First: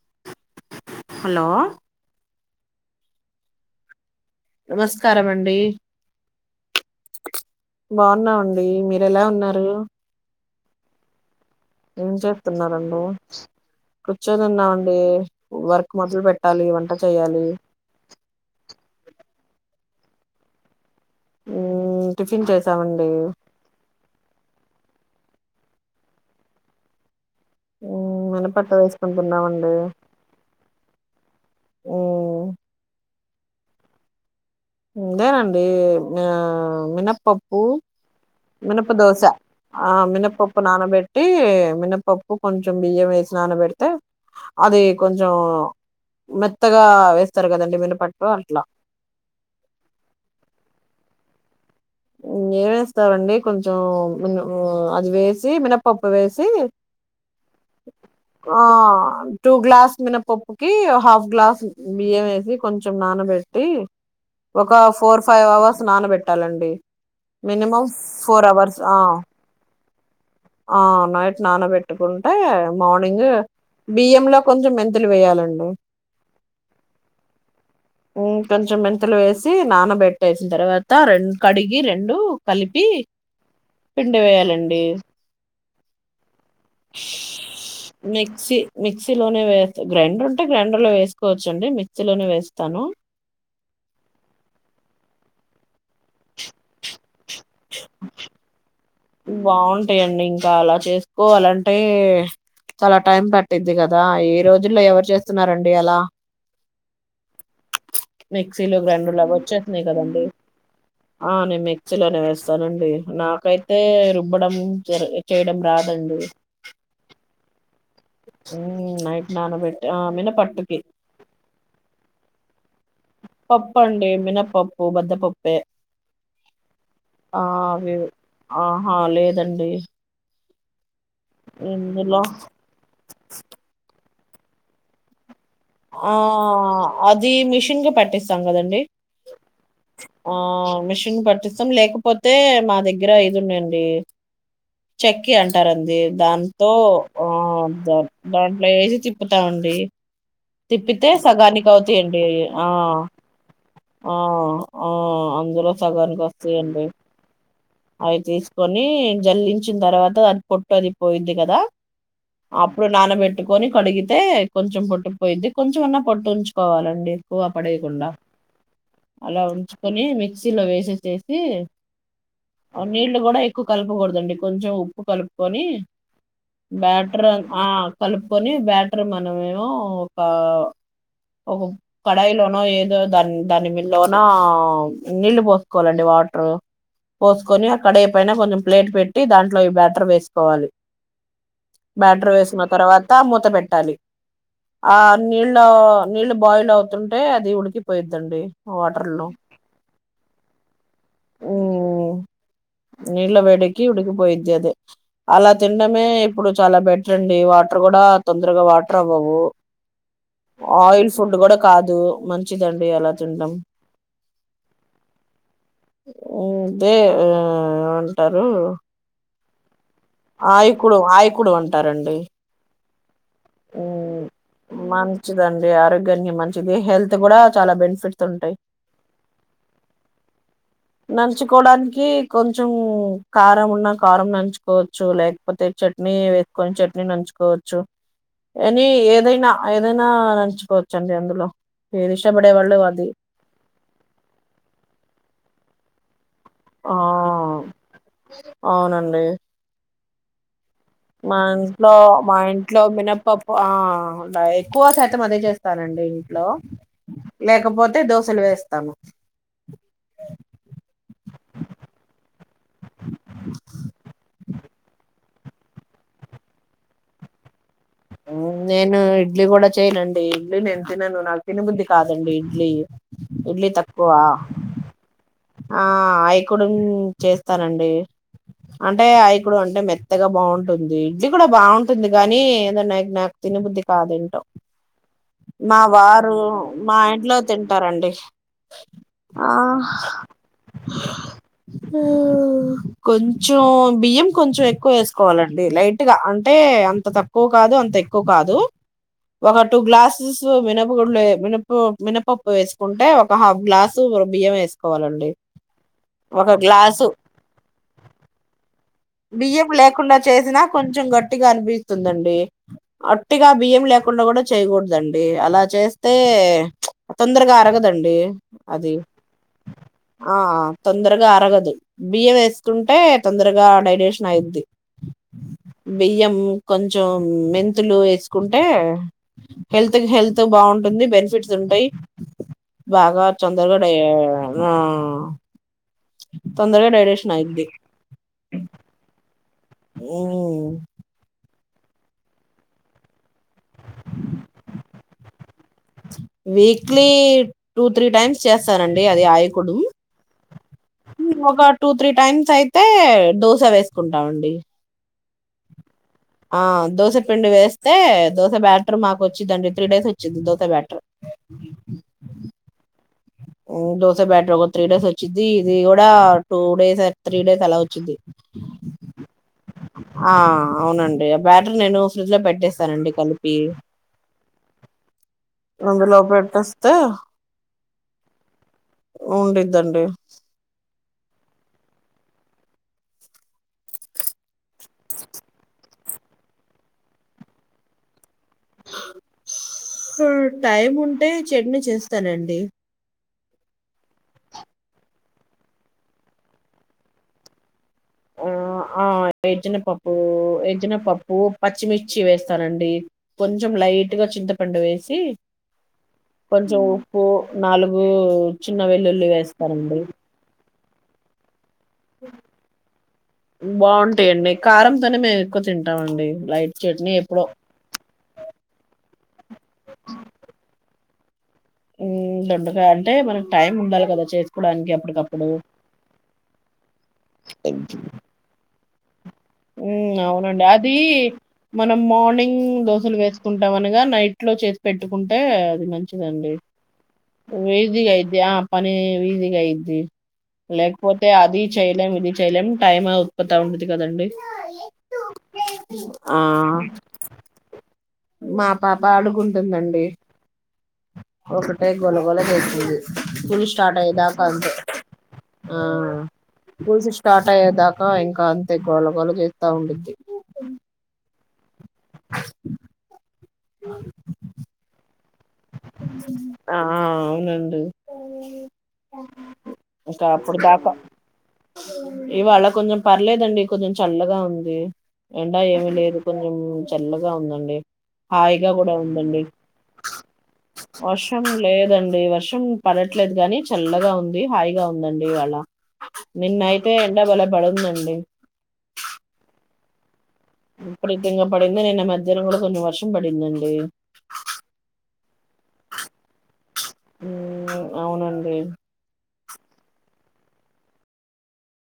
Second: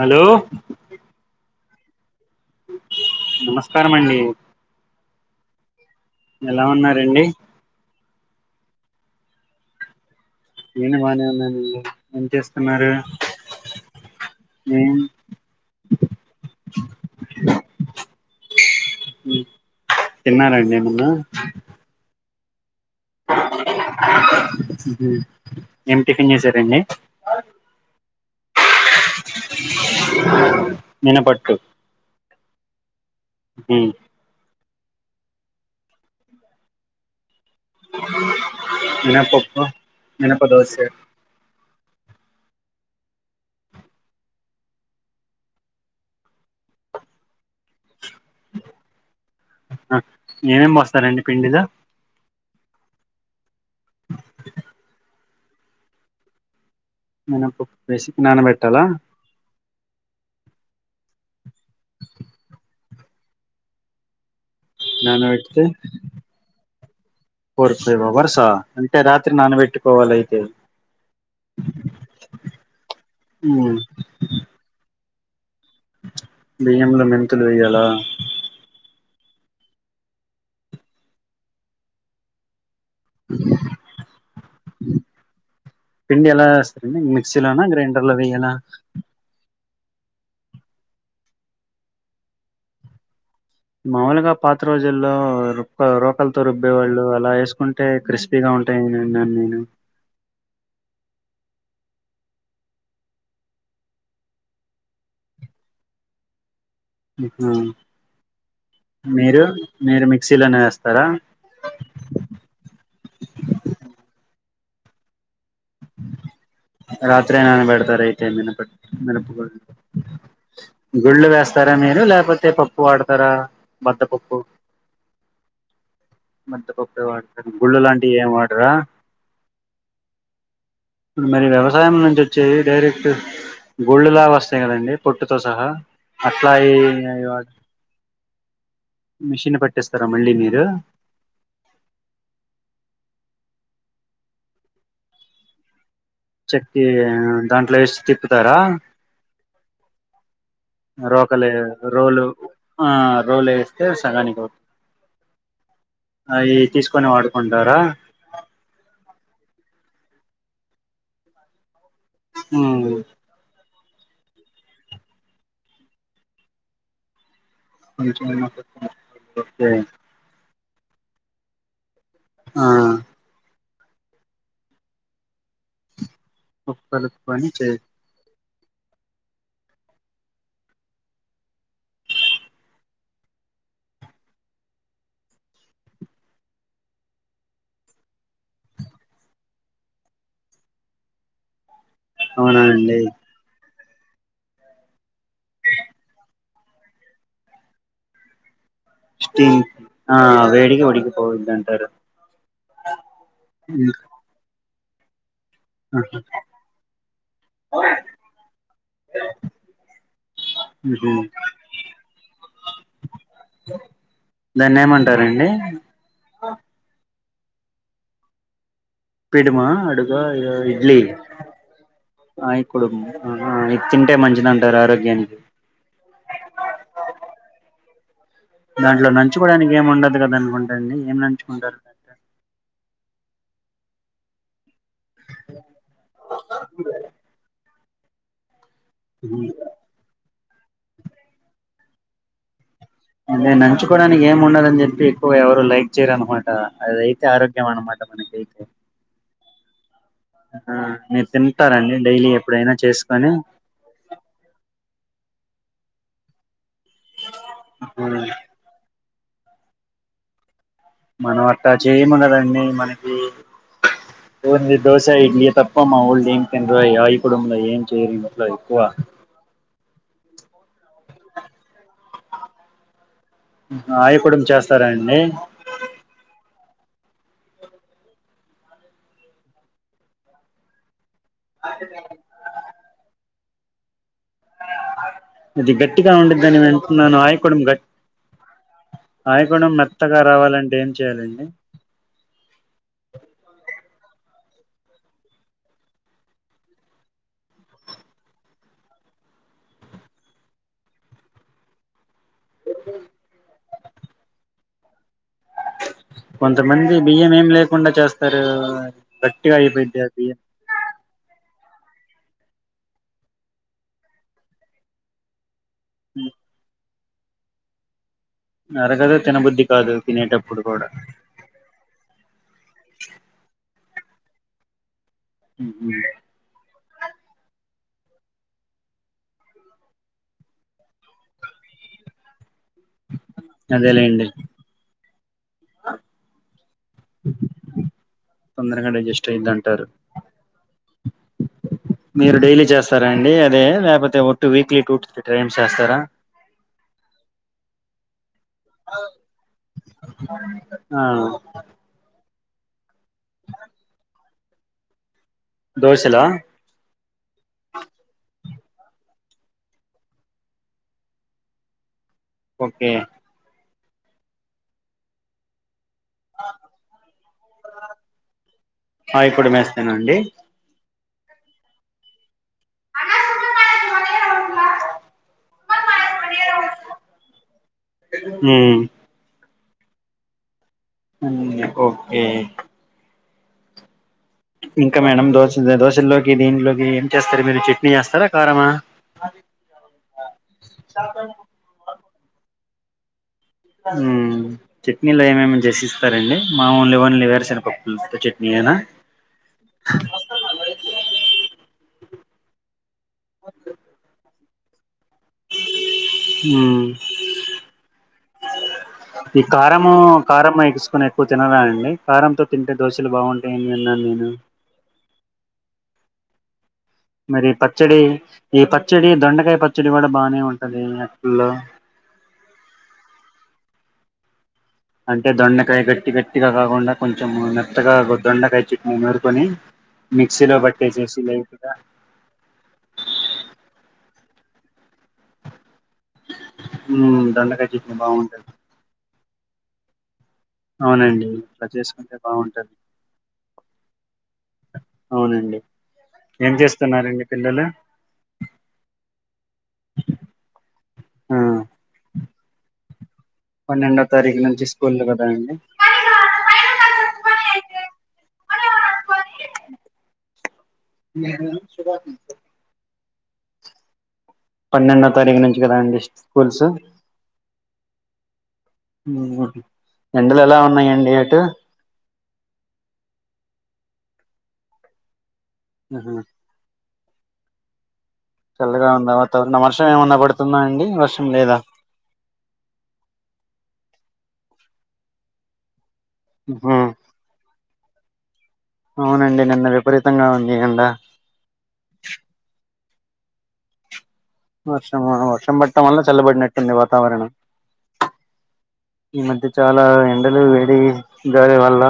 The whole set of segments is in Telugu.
హలో హలో నమస్కారం అండి నమస్కారమండి ఎలా ఉన్నారండి బాగున్నావండి మీర ఎలా ఉన్నారు ఏను మాానే ఉన్న న్ ఏం చేత్తున్నారండి కూర్చోని ఏం ఉన్నామండి వర్క్ మొదలు పెట్టాలి వంట చేయాలి మ్మ్ తిన్నారండి మున్న టిపిన్ చేస్ మ్మ్ హ్మ్ మ్మ్ ఏమి టిఫన్ చేసారండి మ్మ్ మనం పట్ట వేసుకుని తిన్నామండి నినపట్ టు మ్మ్ ఇంగేమండి ఆ మినపప్ మ్మ్ మినప దోశ మినపప్పు ఆ మినప మినపప్పు దోస నానబెట్టి మినప్ పప్పు కొంచెం బియ్యం వేసి నాన పెడితే అది కొంచెం మెత్తగా వేస్తారు కదండి మినప వర్ట్లా ఏమేమి పోస్తారంండి పిండిద ఏమిే ఇస్తవండి కొంచం అది వే జ మిన పప్పు వేసి మినపప్పు వేసి ఆ నానబెట్టాలా టూ గ్లాస్ మ ప హాఫ్ గ్లాస్ బియ్యం వేసి కొంచెం నానబెట్టి ఒక ఫోర్ ఫైవ్ నానబెడితే అవర్స్ నానబెట్టాలండి ఫోర్ మినిమం ఫైవ్ అవర్సా ఫోర్ అవర్స్ అంటే రాత్రి నానబెట్టుకోవాలి అయితే నైట్ నానబెట్టుకుంటే మార్నింగ్ బియ్యం లో కొంచెం ఎందులు వేయాలండి బియ్యంలో మెంతులు వేయ్యలా గలు వేసి నానబెట్టేసిన తర్వాత రెం కడిగి రెండు కలిపి పిండ వేయాలండి పిడి ఎలా మిక్సీలోనా గ్రైండర్ లో వయాల మిక్సీ మిక్సీలోనే వేస్త గ్రైండర్ ఉంటే గ్రైండర్ లో వేసుకోవచ్చండి మిక్సీలోనే వేస్తాను మాముూలుగా పాత రోజుల్లో ర రోకలతో రుబ్బ బ్బేవాళ్ళు అలా వేసుకుంటే క్రిస్పీగా ఉంటాయి నేను తకోవాలంటే చాలా టైం పట్టిద్ది కదా ఏ రోజుల్లో ఎవరు చేస్తున్నారండి అలా ఆ, మిక్సీలో గ్రైండర్ లాగా మీరు వచ్చేస్తున్నాయి మీరు కదంీ మిక్సీలోనే వేస్తారా ఆ నేను మిక్సీలోనే వేస్తానండి నాకైతే ఇవ్వడం జ చేయడం రాదండి రాత్రి ననే బడతార మినప మ్మ్ నైట్ మినపు గు నానబెట్టి ఆ మినపట్టుకి గుళ్ళు వేస్తారా మీరు లేకపోతే పప్పు వాడతారా పప్పు అండి బద్దపప్పు మినపప్పు బద్దపప్పే మద్దపక్కే ఆ వాడతారు గుళ్ళు అవి లాంటివి ఏం వాడరా ఆహా లేదండి ఇప్పుడు మరి వ్యవసాయం నుంచి ఇందులో వచ్చే డైరెక్ట్ గోల్డ్ వస్తయలు అండి ప ఆ అది మిషన్ క పట్టిస్తాం కదండి మిషన్ పట్టిస్తారా మళ్ళీ ఆ మీరు మిషిన్ పట్ తం లేకపోతే మా దగ్గర ఇది ఉండండి చెకి అంటారు అంది దాంతో చెక్కి ఆ దాంట్లో వేసి తిప్పుతారా దాంట్లో వేసి తిప్పుతామండి తిప్పితే రోకలే సగానికి అవుతాయంండి రోలు ఆ రోలు వేస్తే సగానికి అవుతుంది అందులో సగానికి అవి వస్తాయంండి తీసుకొని వాడుకుంటారా అవి తీసుకొని జల్లి వచ్చిన తర్వాత దాన్ని పొట్టు అది పోయింది కదా ఉమ్, అప్పుడు నాన పెట్టుకొని కడిగితే కొంచెం పొట్టుపోయిద్ది కొంచెమన్నా పొట్టు ఉంచుకోవాలండి క్కువ పడేయకుండా కొంచెం అలా ఓకే ఉంచుకొని మిక్స్ చ్చీలో వేస చేేసి ఆ అవును నీళ్ళు కూడా ఉకు కలపకూడదండి కొంచెం ఉప్పు కలుపుకొని ఉప్పు బ్యాటర్ కలుపుకొని ఆ చే కల్ కని బ్యాటర్ మనమేమో ఒక ఒక కడాయిలోనో ఏదో దాని దానిలోనో నీళ్ళు పోసుకోవాలండి వాటర్ పోసుకొని ఆ కడై పైన కొంచెం ప్లేట్ పెట్టి దాంట్లో ఈ బ్యాటర్ వేసుకోవాలి బ్యాట్ర అవునా వేసిన అండి తర్వాత మూత పెట్టాలి ఆ నీళ్ళు నీళ్ళు బాయిల్ అవుతుంటే అది ఉడికిపోయద్దండి వాటర్లు స్టీమ్ ఆ వేడికి ఉడికి ఉ నీళ్ళ వేడికి ఉమ్, ఉడుకుపోయిది అదే అలా తిినడమే ఆహా, ఇప్పుడు చాలా బెటర్ అండి వాటర్ కూడా తొందరగా వాటర్ అవ్వవు ఆయిల్ ఉహు. ఫుడ్ కూడా కాదు మంచిదిండి అలా తినడం దాన్ని ఏమంటారండి అదే ఆ ఏమంటారు [unintelligible] ఇడ్లీ ఆయకుడు ఆయకుడు అంటారండి అయి కుడుము ఆహా, ఇది తింటే మంచిది అంటారు ఆరోగ్యానికి మంచిదండి ఆరోగ్యానికి మంచిది హెల్త్ కూడా చాలా బెనిఫి దాంట్లో నంచుకోవడానికి ఏమి ఉండదు కదా అనుకుంటండి ఏం నంచుకుంటారు నంచుకోవడానికి కొంచెం కారం ఉన్న కారం నంచుకోవచ్ లేకపోతే చట్నీ వేసుకొని చట్నీ నంచుకోవచ్చు అని ఉహు. ఏదైనా ఏదైనా నంచుకోవచ్చండి అందులో మీే ఇష్టపడే వాళ్ళు అ అదే నంచుకోవడానికి ఏం ఉండదుని చెప్పి ఎక్కువ ఎవరు లైక్ చెయ్యరు అణు ట ఆ అది అయితే ఆరోగ్యం అన్న మాట మనకి అయితే అవునండి మా ఇంట్లో మా ఎప్పుడైనా ఇంట్లో మినప్ప చేసుకొని ఆ ఎక్కువ శాతం అదే చేస్త స్తానండి ఇంట్లో లేకపోతే దోశలు వేస్తాము [unintelligible] మనం అట్లా చేయము కదా అండి మనకి ఓన్లీ దోశ ఇడ్లీ తప్ప మా వోళ్ళు దేనికి [unintelligible] నేను ఇడ్లీ కూడా చ్ చేయనండి ఇడ్లీ నేను తినను నాకు తినబుద్ది కాదండి ఇడ్లీ ఇడ్లీ తక్కువ ఆయ కుడుం చేస్తారాండి కుడుం చేస్తానండి అంటే ఆయకుడుం అంటే మెత్తగా బాగుంటుంది ఇడ్లి కూడా బాగుంటుంది కానీ నాక్ తినబుద్ధికాదన్ ఇది మా గట్టిగా వారు ఉండిద్దని మా వింటున్నాను ఇంట్లో ఆయకుడం గట్ తింటారండి ఆ ఆయకుడం మెత్తగా రావాలంటే ఏం చేయాలండి కొంచెం బియ్యం కొంచెం ఎక్కువ వేసుకోవాలండి లైట్ గా అంటే అంత తక్కువ కాదు అంత ఎక్కువ కాదు. ఒక టూ గ్లాసెస్ మినపగుళ్ళే మినప మినప్ పప్పు వేసుకుంటే ఒక హాఫ్ గ్లాస్ బియ్యం వేసుకోవాలండి ఒక కొంతమంది గ్లాసు బియ్యం ఏమి లేకుండా చేస్తారు గట్టిగా బియ్యం అయిపోయిద్ది ఆ బియ్యం తుందండి అట్టిగా బియ్యం లేకుండా కూడా చేయ్యకూడదండి అలా చేస్తే తొందరగా అరగదండి అది నరగదు తినబుద్ధి కాదు ఆ తినేటప్పుడు కూడా తొందరగా అరగదు బియ్యం వేసుకుంటే తొందరగా డైడేషన్ అయిద్ది మ్మ్. బియ్యం కొంచం మెంతులు ఏసుకుంటే హెల్త్కి హెల్త్ బాగుంటుంది బెనిఫిట్స్ ఉంటాయి బాగా తొందరగా డై అదేలేండి ఆ తొందరగా డైరేషన్ అయిద్ది తొందరగా డైజెస్ట్ అయిద్ది అంటారు ఓహో మీరు డైలీ చేస్తారా అండి అదే లేపోతే ఓటు weekly two three time weekly two three times చేస్తానండి అది ఆయకుడుం. ఆ ఒక టూ త్రీ టైమ్స్ అయితే దోస వేసుకుంటామండి దోశలా ఆ దోసపిండి వేస్తే దోస బ్యాటర్ మాకు ఒచ్చిదండి త్రీ డేస్ ఒచ్చిద్ది దోస బ్యాటరు ఓకే ఉమ్ దోసె బ్యాటర్కొక త్రీడేస్ ఒచ్చిద్ది ఇది కూడా టూ డేస్ త్రీ డేస్ అలా వచ్చిది ఆయి పొడి మేస్తేనా అండి ఆ అవునండి బ్యాటర్ నేను ఫ్రిడ్జ్ లో పెట్ చేేస్తానండి కలిపి రందు లోపెట్స్త హ ఉంద్దండి ఓకే ఇంకా మేడం దోశ దోశల్లోకి దీంట్లోకి ఏం చేస్తారు మీరు చట్నీ చేస్తారా కారమా టైం ఉంటే చెడ్ని చేస్త స్తానండి చట్నీలు ఏమేమి జసిస్తారండి మా న్ వన్లు వేరు సరిపో ఆ ఆ ఎజన పప్పు ఎజిన పప్పు పచ్చిమిర్ చ్చి వేస్తానండి కొంచెం లైట్ గా చింత పంండ వే వ ఉమ్ కొంచెం ఉప్పు నాలుగు చిన్న వెల్లుల్లి ఈ కారము వేస్తారండి కారం ఎసుకుని ఎక్కువ తినాలడి విన్నాను నేను బాగుంటాయండి కారంతోనే మేము ఎక్కువ తింటా ంటా అండి లైట్ చట్నీ ఎప్పుడో మరి పచ్చడి ఈ పచ్చడి దొండకాయ పచ్చడి కూడా బానే ఉంటది లే ఉ దండగ అంటే మనకు టైమ్ ఉండాలి కదా చే అంటే దొండకాయ గట్టి గట్టిగా కాకుండా కొంచె మెత్తగా గొద్దండయి చికు ఉ అవునండి అది లైట్ గా మనం మార్నింగ్ దోశలు వేసుకుంటాం అనగా నైట్ ఇట్లో చేసి పెట్టుకుంటే అది మంచిదండి ఉమ్ దొండకాయ చట్నీ వజగా అది బాగుంటది ఆ పని వజ అయింది లేకపోతే అవునండి అది అట్లా చెయలేం చేసుకుంటే ఇది చెయలేం బాగుంటది టైం ఉత్పత్తి ఉంటది కదండి అవునండి ఆ ఏం చేస్తున్నారండి పిల్లలు మా పాప అడుగుంటుందండి ఆ ఒకటే గొలగొల చేసంది పూల్ స్టార్ట్ పన్నెండో తారీఖు అయ్యేదాకా నుంచి అంతే స్కూల్లు కదా అండి ఆ పూల్స్ స్టార్ట్ అయ్యేదాకా ఇంకా అతే గోళగోళ చేస్తా ఉంద్ది అ పన్నెండో తారీఖు ను ఆ అవునండి అ ఇంకా ఎండలు ఎలా అప్పుడు దాకా ఉన్నాయండి అటు ఇవాళ కొంచెం పర్లేదండి కొంచెం చల్లగా ఉంది ఎండా ఏమి లేదు కొంచెం చల్లగా ఉందండి హాయిగా చల్లగా కూడా ఉందా ఉందండి. మ వర్షం ఏమన్నా పడుతుంద వర్షం లేదండి వర్షం పడట్లేదు కాగాని చల్లగా ఉంది హాయిగా ఉందండి వాళ్ళ నిన్నయితే ఎంట పోలే పడుందండి డి అవునండి నిన్న విపరీతంగా ఉ ఇప్పుడు తింగ పడింది నిన్న మధ్యర కొన్న వర్షం పడిందండీ వర్షం వర్షం పట్టం వల్ చల్లబడినట్ అవునండి ఈ మధ్య చాలా ఎండలు వేడి గాడి వల్ల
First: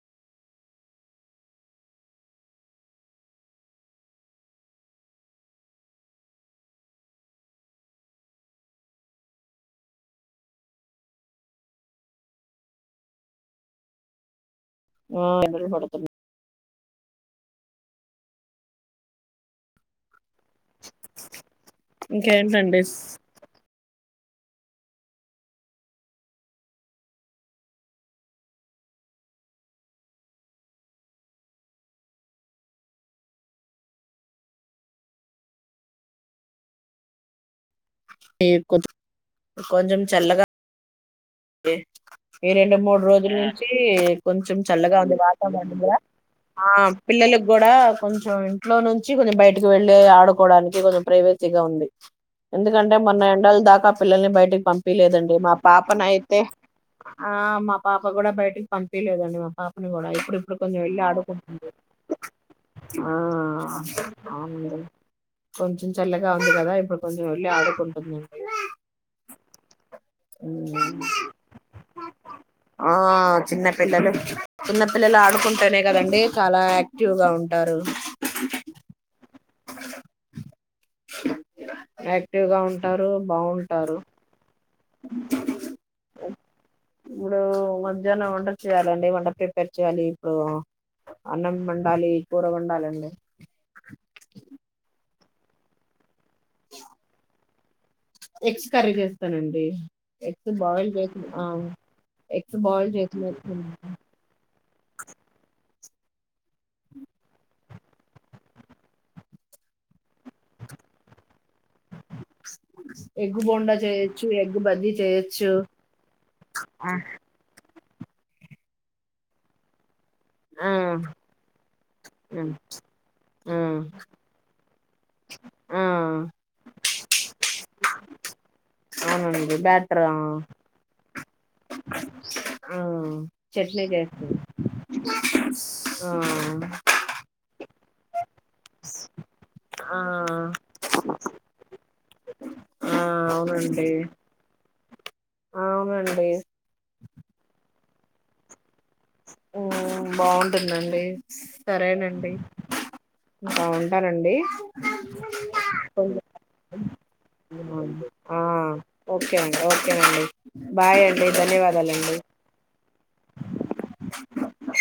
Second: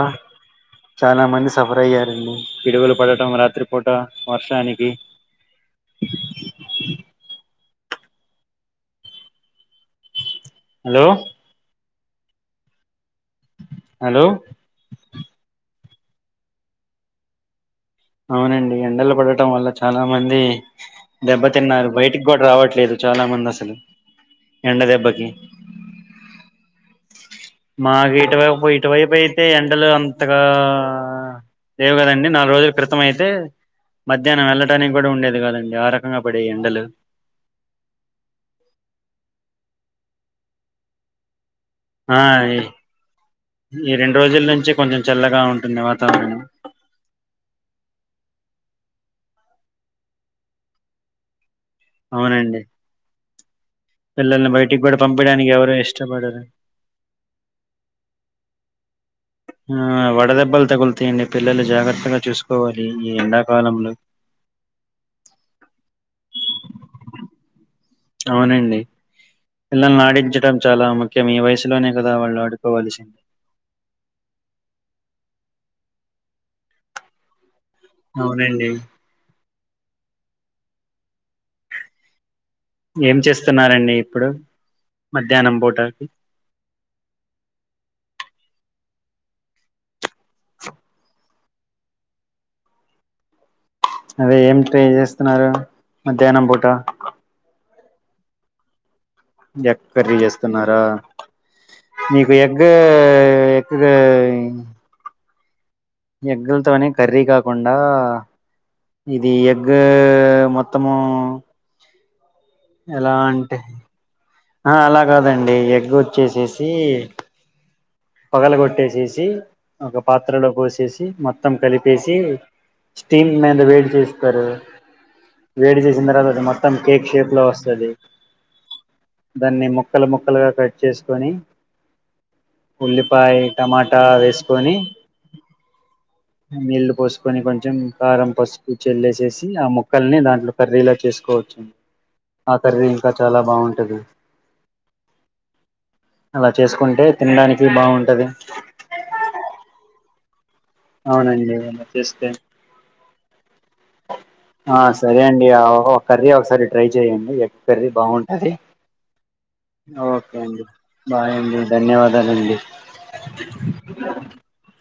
చాలా మంది సఫర్ అయ్యారుడి విడువలు పడటం రాత్రిపూట వర్షానికి హలో హలో ఆ ఎ పడ అవునండి ఎండలు పడటం వల్ల చాలా మంది దెబ్బతిన్నారు బయటికి కూడా ఇంకేంటండి రావట్లేదు చాలా మంది అసలు ఎండ దెబ్బకి మాకు ఇటువైపు ఇటువైపు అయితే ఎండలు అంతగా లేవు కదండి నాలుగు రోజులు క్రితం అయితే మధ్యాహ్నం వెళ్ళటానికి కూడా ఉండేది కదండి ఆ రకంగా పడే ఎండలు ఈ కొంచెం చల్లగా ఆ ఈ రెండు మూడు రోజుల నుంచి ఈ రెండు రోజుల కొంచెం నుంచి చల్లగా కొంచెం ఉంది వాతావరణం ఉంటుంది కూడా వాతావరణం ఆ పిల్లలకి కూడా కొంచెం ఇంట్లో నుంచి వచ్చి కొంచెం బయటికి వెళ్ళలి ఆడుకోవడానికి కొంచం ప్రైట్ ఉంది అవునండి ఎందుకంటే మొన్న ఎండలు దాకా పిల్లల్ని బయటకి బయటికి కూడా పంపిలేదండి పంపడానికి మా ఎవరు పాప నై ఇష్టపడరు అ ఆ మా పాప కూడా బయటికి పంపలేదండి మా ఆ పాపని కూడా ఇప్పుడు ఇప్పుడు వడదెబ్బలు కొంచెం వెళ్ళి తగులుతాయండి పిల్లలు ఆడుకుంటుంది జాగ్రత్తగా చూసుకోవాలి ఆ ఈ ఎండాకాలంలో అవు కొంచెం చల్లగా ఉంది కదా ఇప్పుడు కొంచెం వెళ్ళి ఆడుకుంటు అవునండి పిల్లని నాటించడం చాలా హ్మ్. ఇక మీ వయసులోనే కదా వాళ్ళు ఆ ఆడుకోవలసింది చిన్న పిల్లలు చిన్న పిల్లలు ఆడుకుంటేనే కదండి చాలా యాక్టివ్ గా ఉంటారు అవునండి ఎ ఆయాక్టివ్గా ఉంటారు ఏం చేస్తున్నారండి బాగుంటారు ఇప్పుడు మధ్యాహ్నం పోటకి వండ చేయాలండి వండ పపారు చేయాలి ఇప్పుడు అన్నం వండాలి కూర వండాలండి అదే ఏం ట్రై చేస్తున్నారు మధ్యాహ్నం పోట ఎక్ చి క ఎక్కక్కర్రీ చేస్తున్నారా ఆ మీకు ఎగ్స్ ఎగ్గ బాయిల్ చేసి ఎ్గా ఎగ్గులతోనే కర్రీ కాకుండా ఇది ఎగ్గు్ మొత్తము ఎలా ఎగ్గు అంటే బొండా చేయొచ్చు ఎగ్ ఆ బజ్జీ అలా చేయొచ్చు కాదండి ఎగ్ వచ్చేసేసి ఆ పగలు కొట్టేసేసి ఒక పాత్రలో ఆ పోసేసి మొత్తం కలిపేసి స్టీమ్ మీద వేడి చేస్తారు వేడి ఆ చేసిన తర్వాత అది మొత్తం కేక్ షేప్ లో వస్తుంది అవునండి దాన్ని బ్యాటర్ ముక్కలు ముక్కలుగా కట్ చేసి కొనీ [inaudible] ఆ చట్నీ టమాటా చేస్తుంది వేసుకొని నీళ్లు పోసుకొని కొంచెం కారం పసుపు చెల్లేేసేసి ఆ ముక్కల్ని దాంట్లో కర్రీలో చేసుకోవచ్చు ఆ కర్రీ ఇంకా చాలా బాగుంటంది అవునండి అలా చేసుకుంటే తినడానికి బాగుంటుంది ది బాగుంట ఉంటుందండి అవునండి అలా చేస్తే సరేనండి బాగుంటానండి ఆ సరే అండి ఆ కర్రీ ఒకసారి ట్రై చేయండి ఎగ్ కర్రీ బాగుంటది ఓకే అండి ఓకే అండి బాయ్ అండి ధన్యవాదాలండి [inaudible]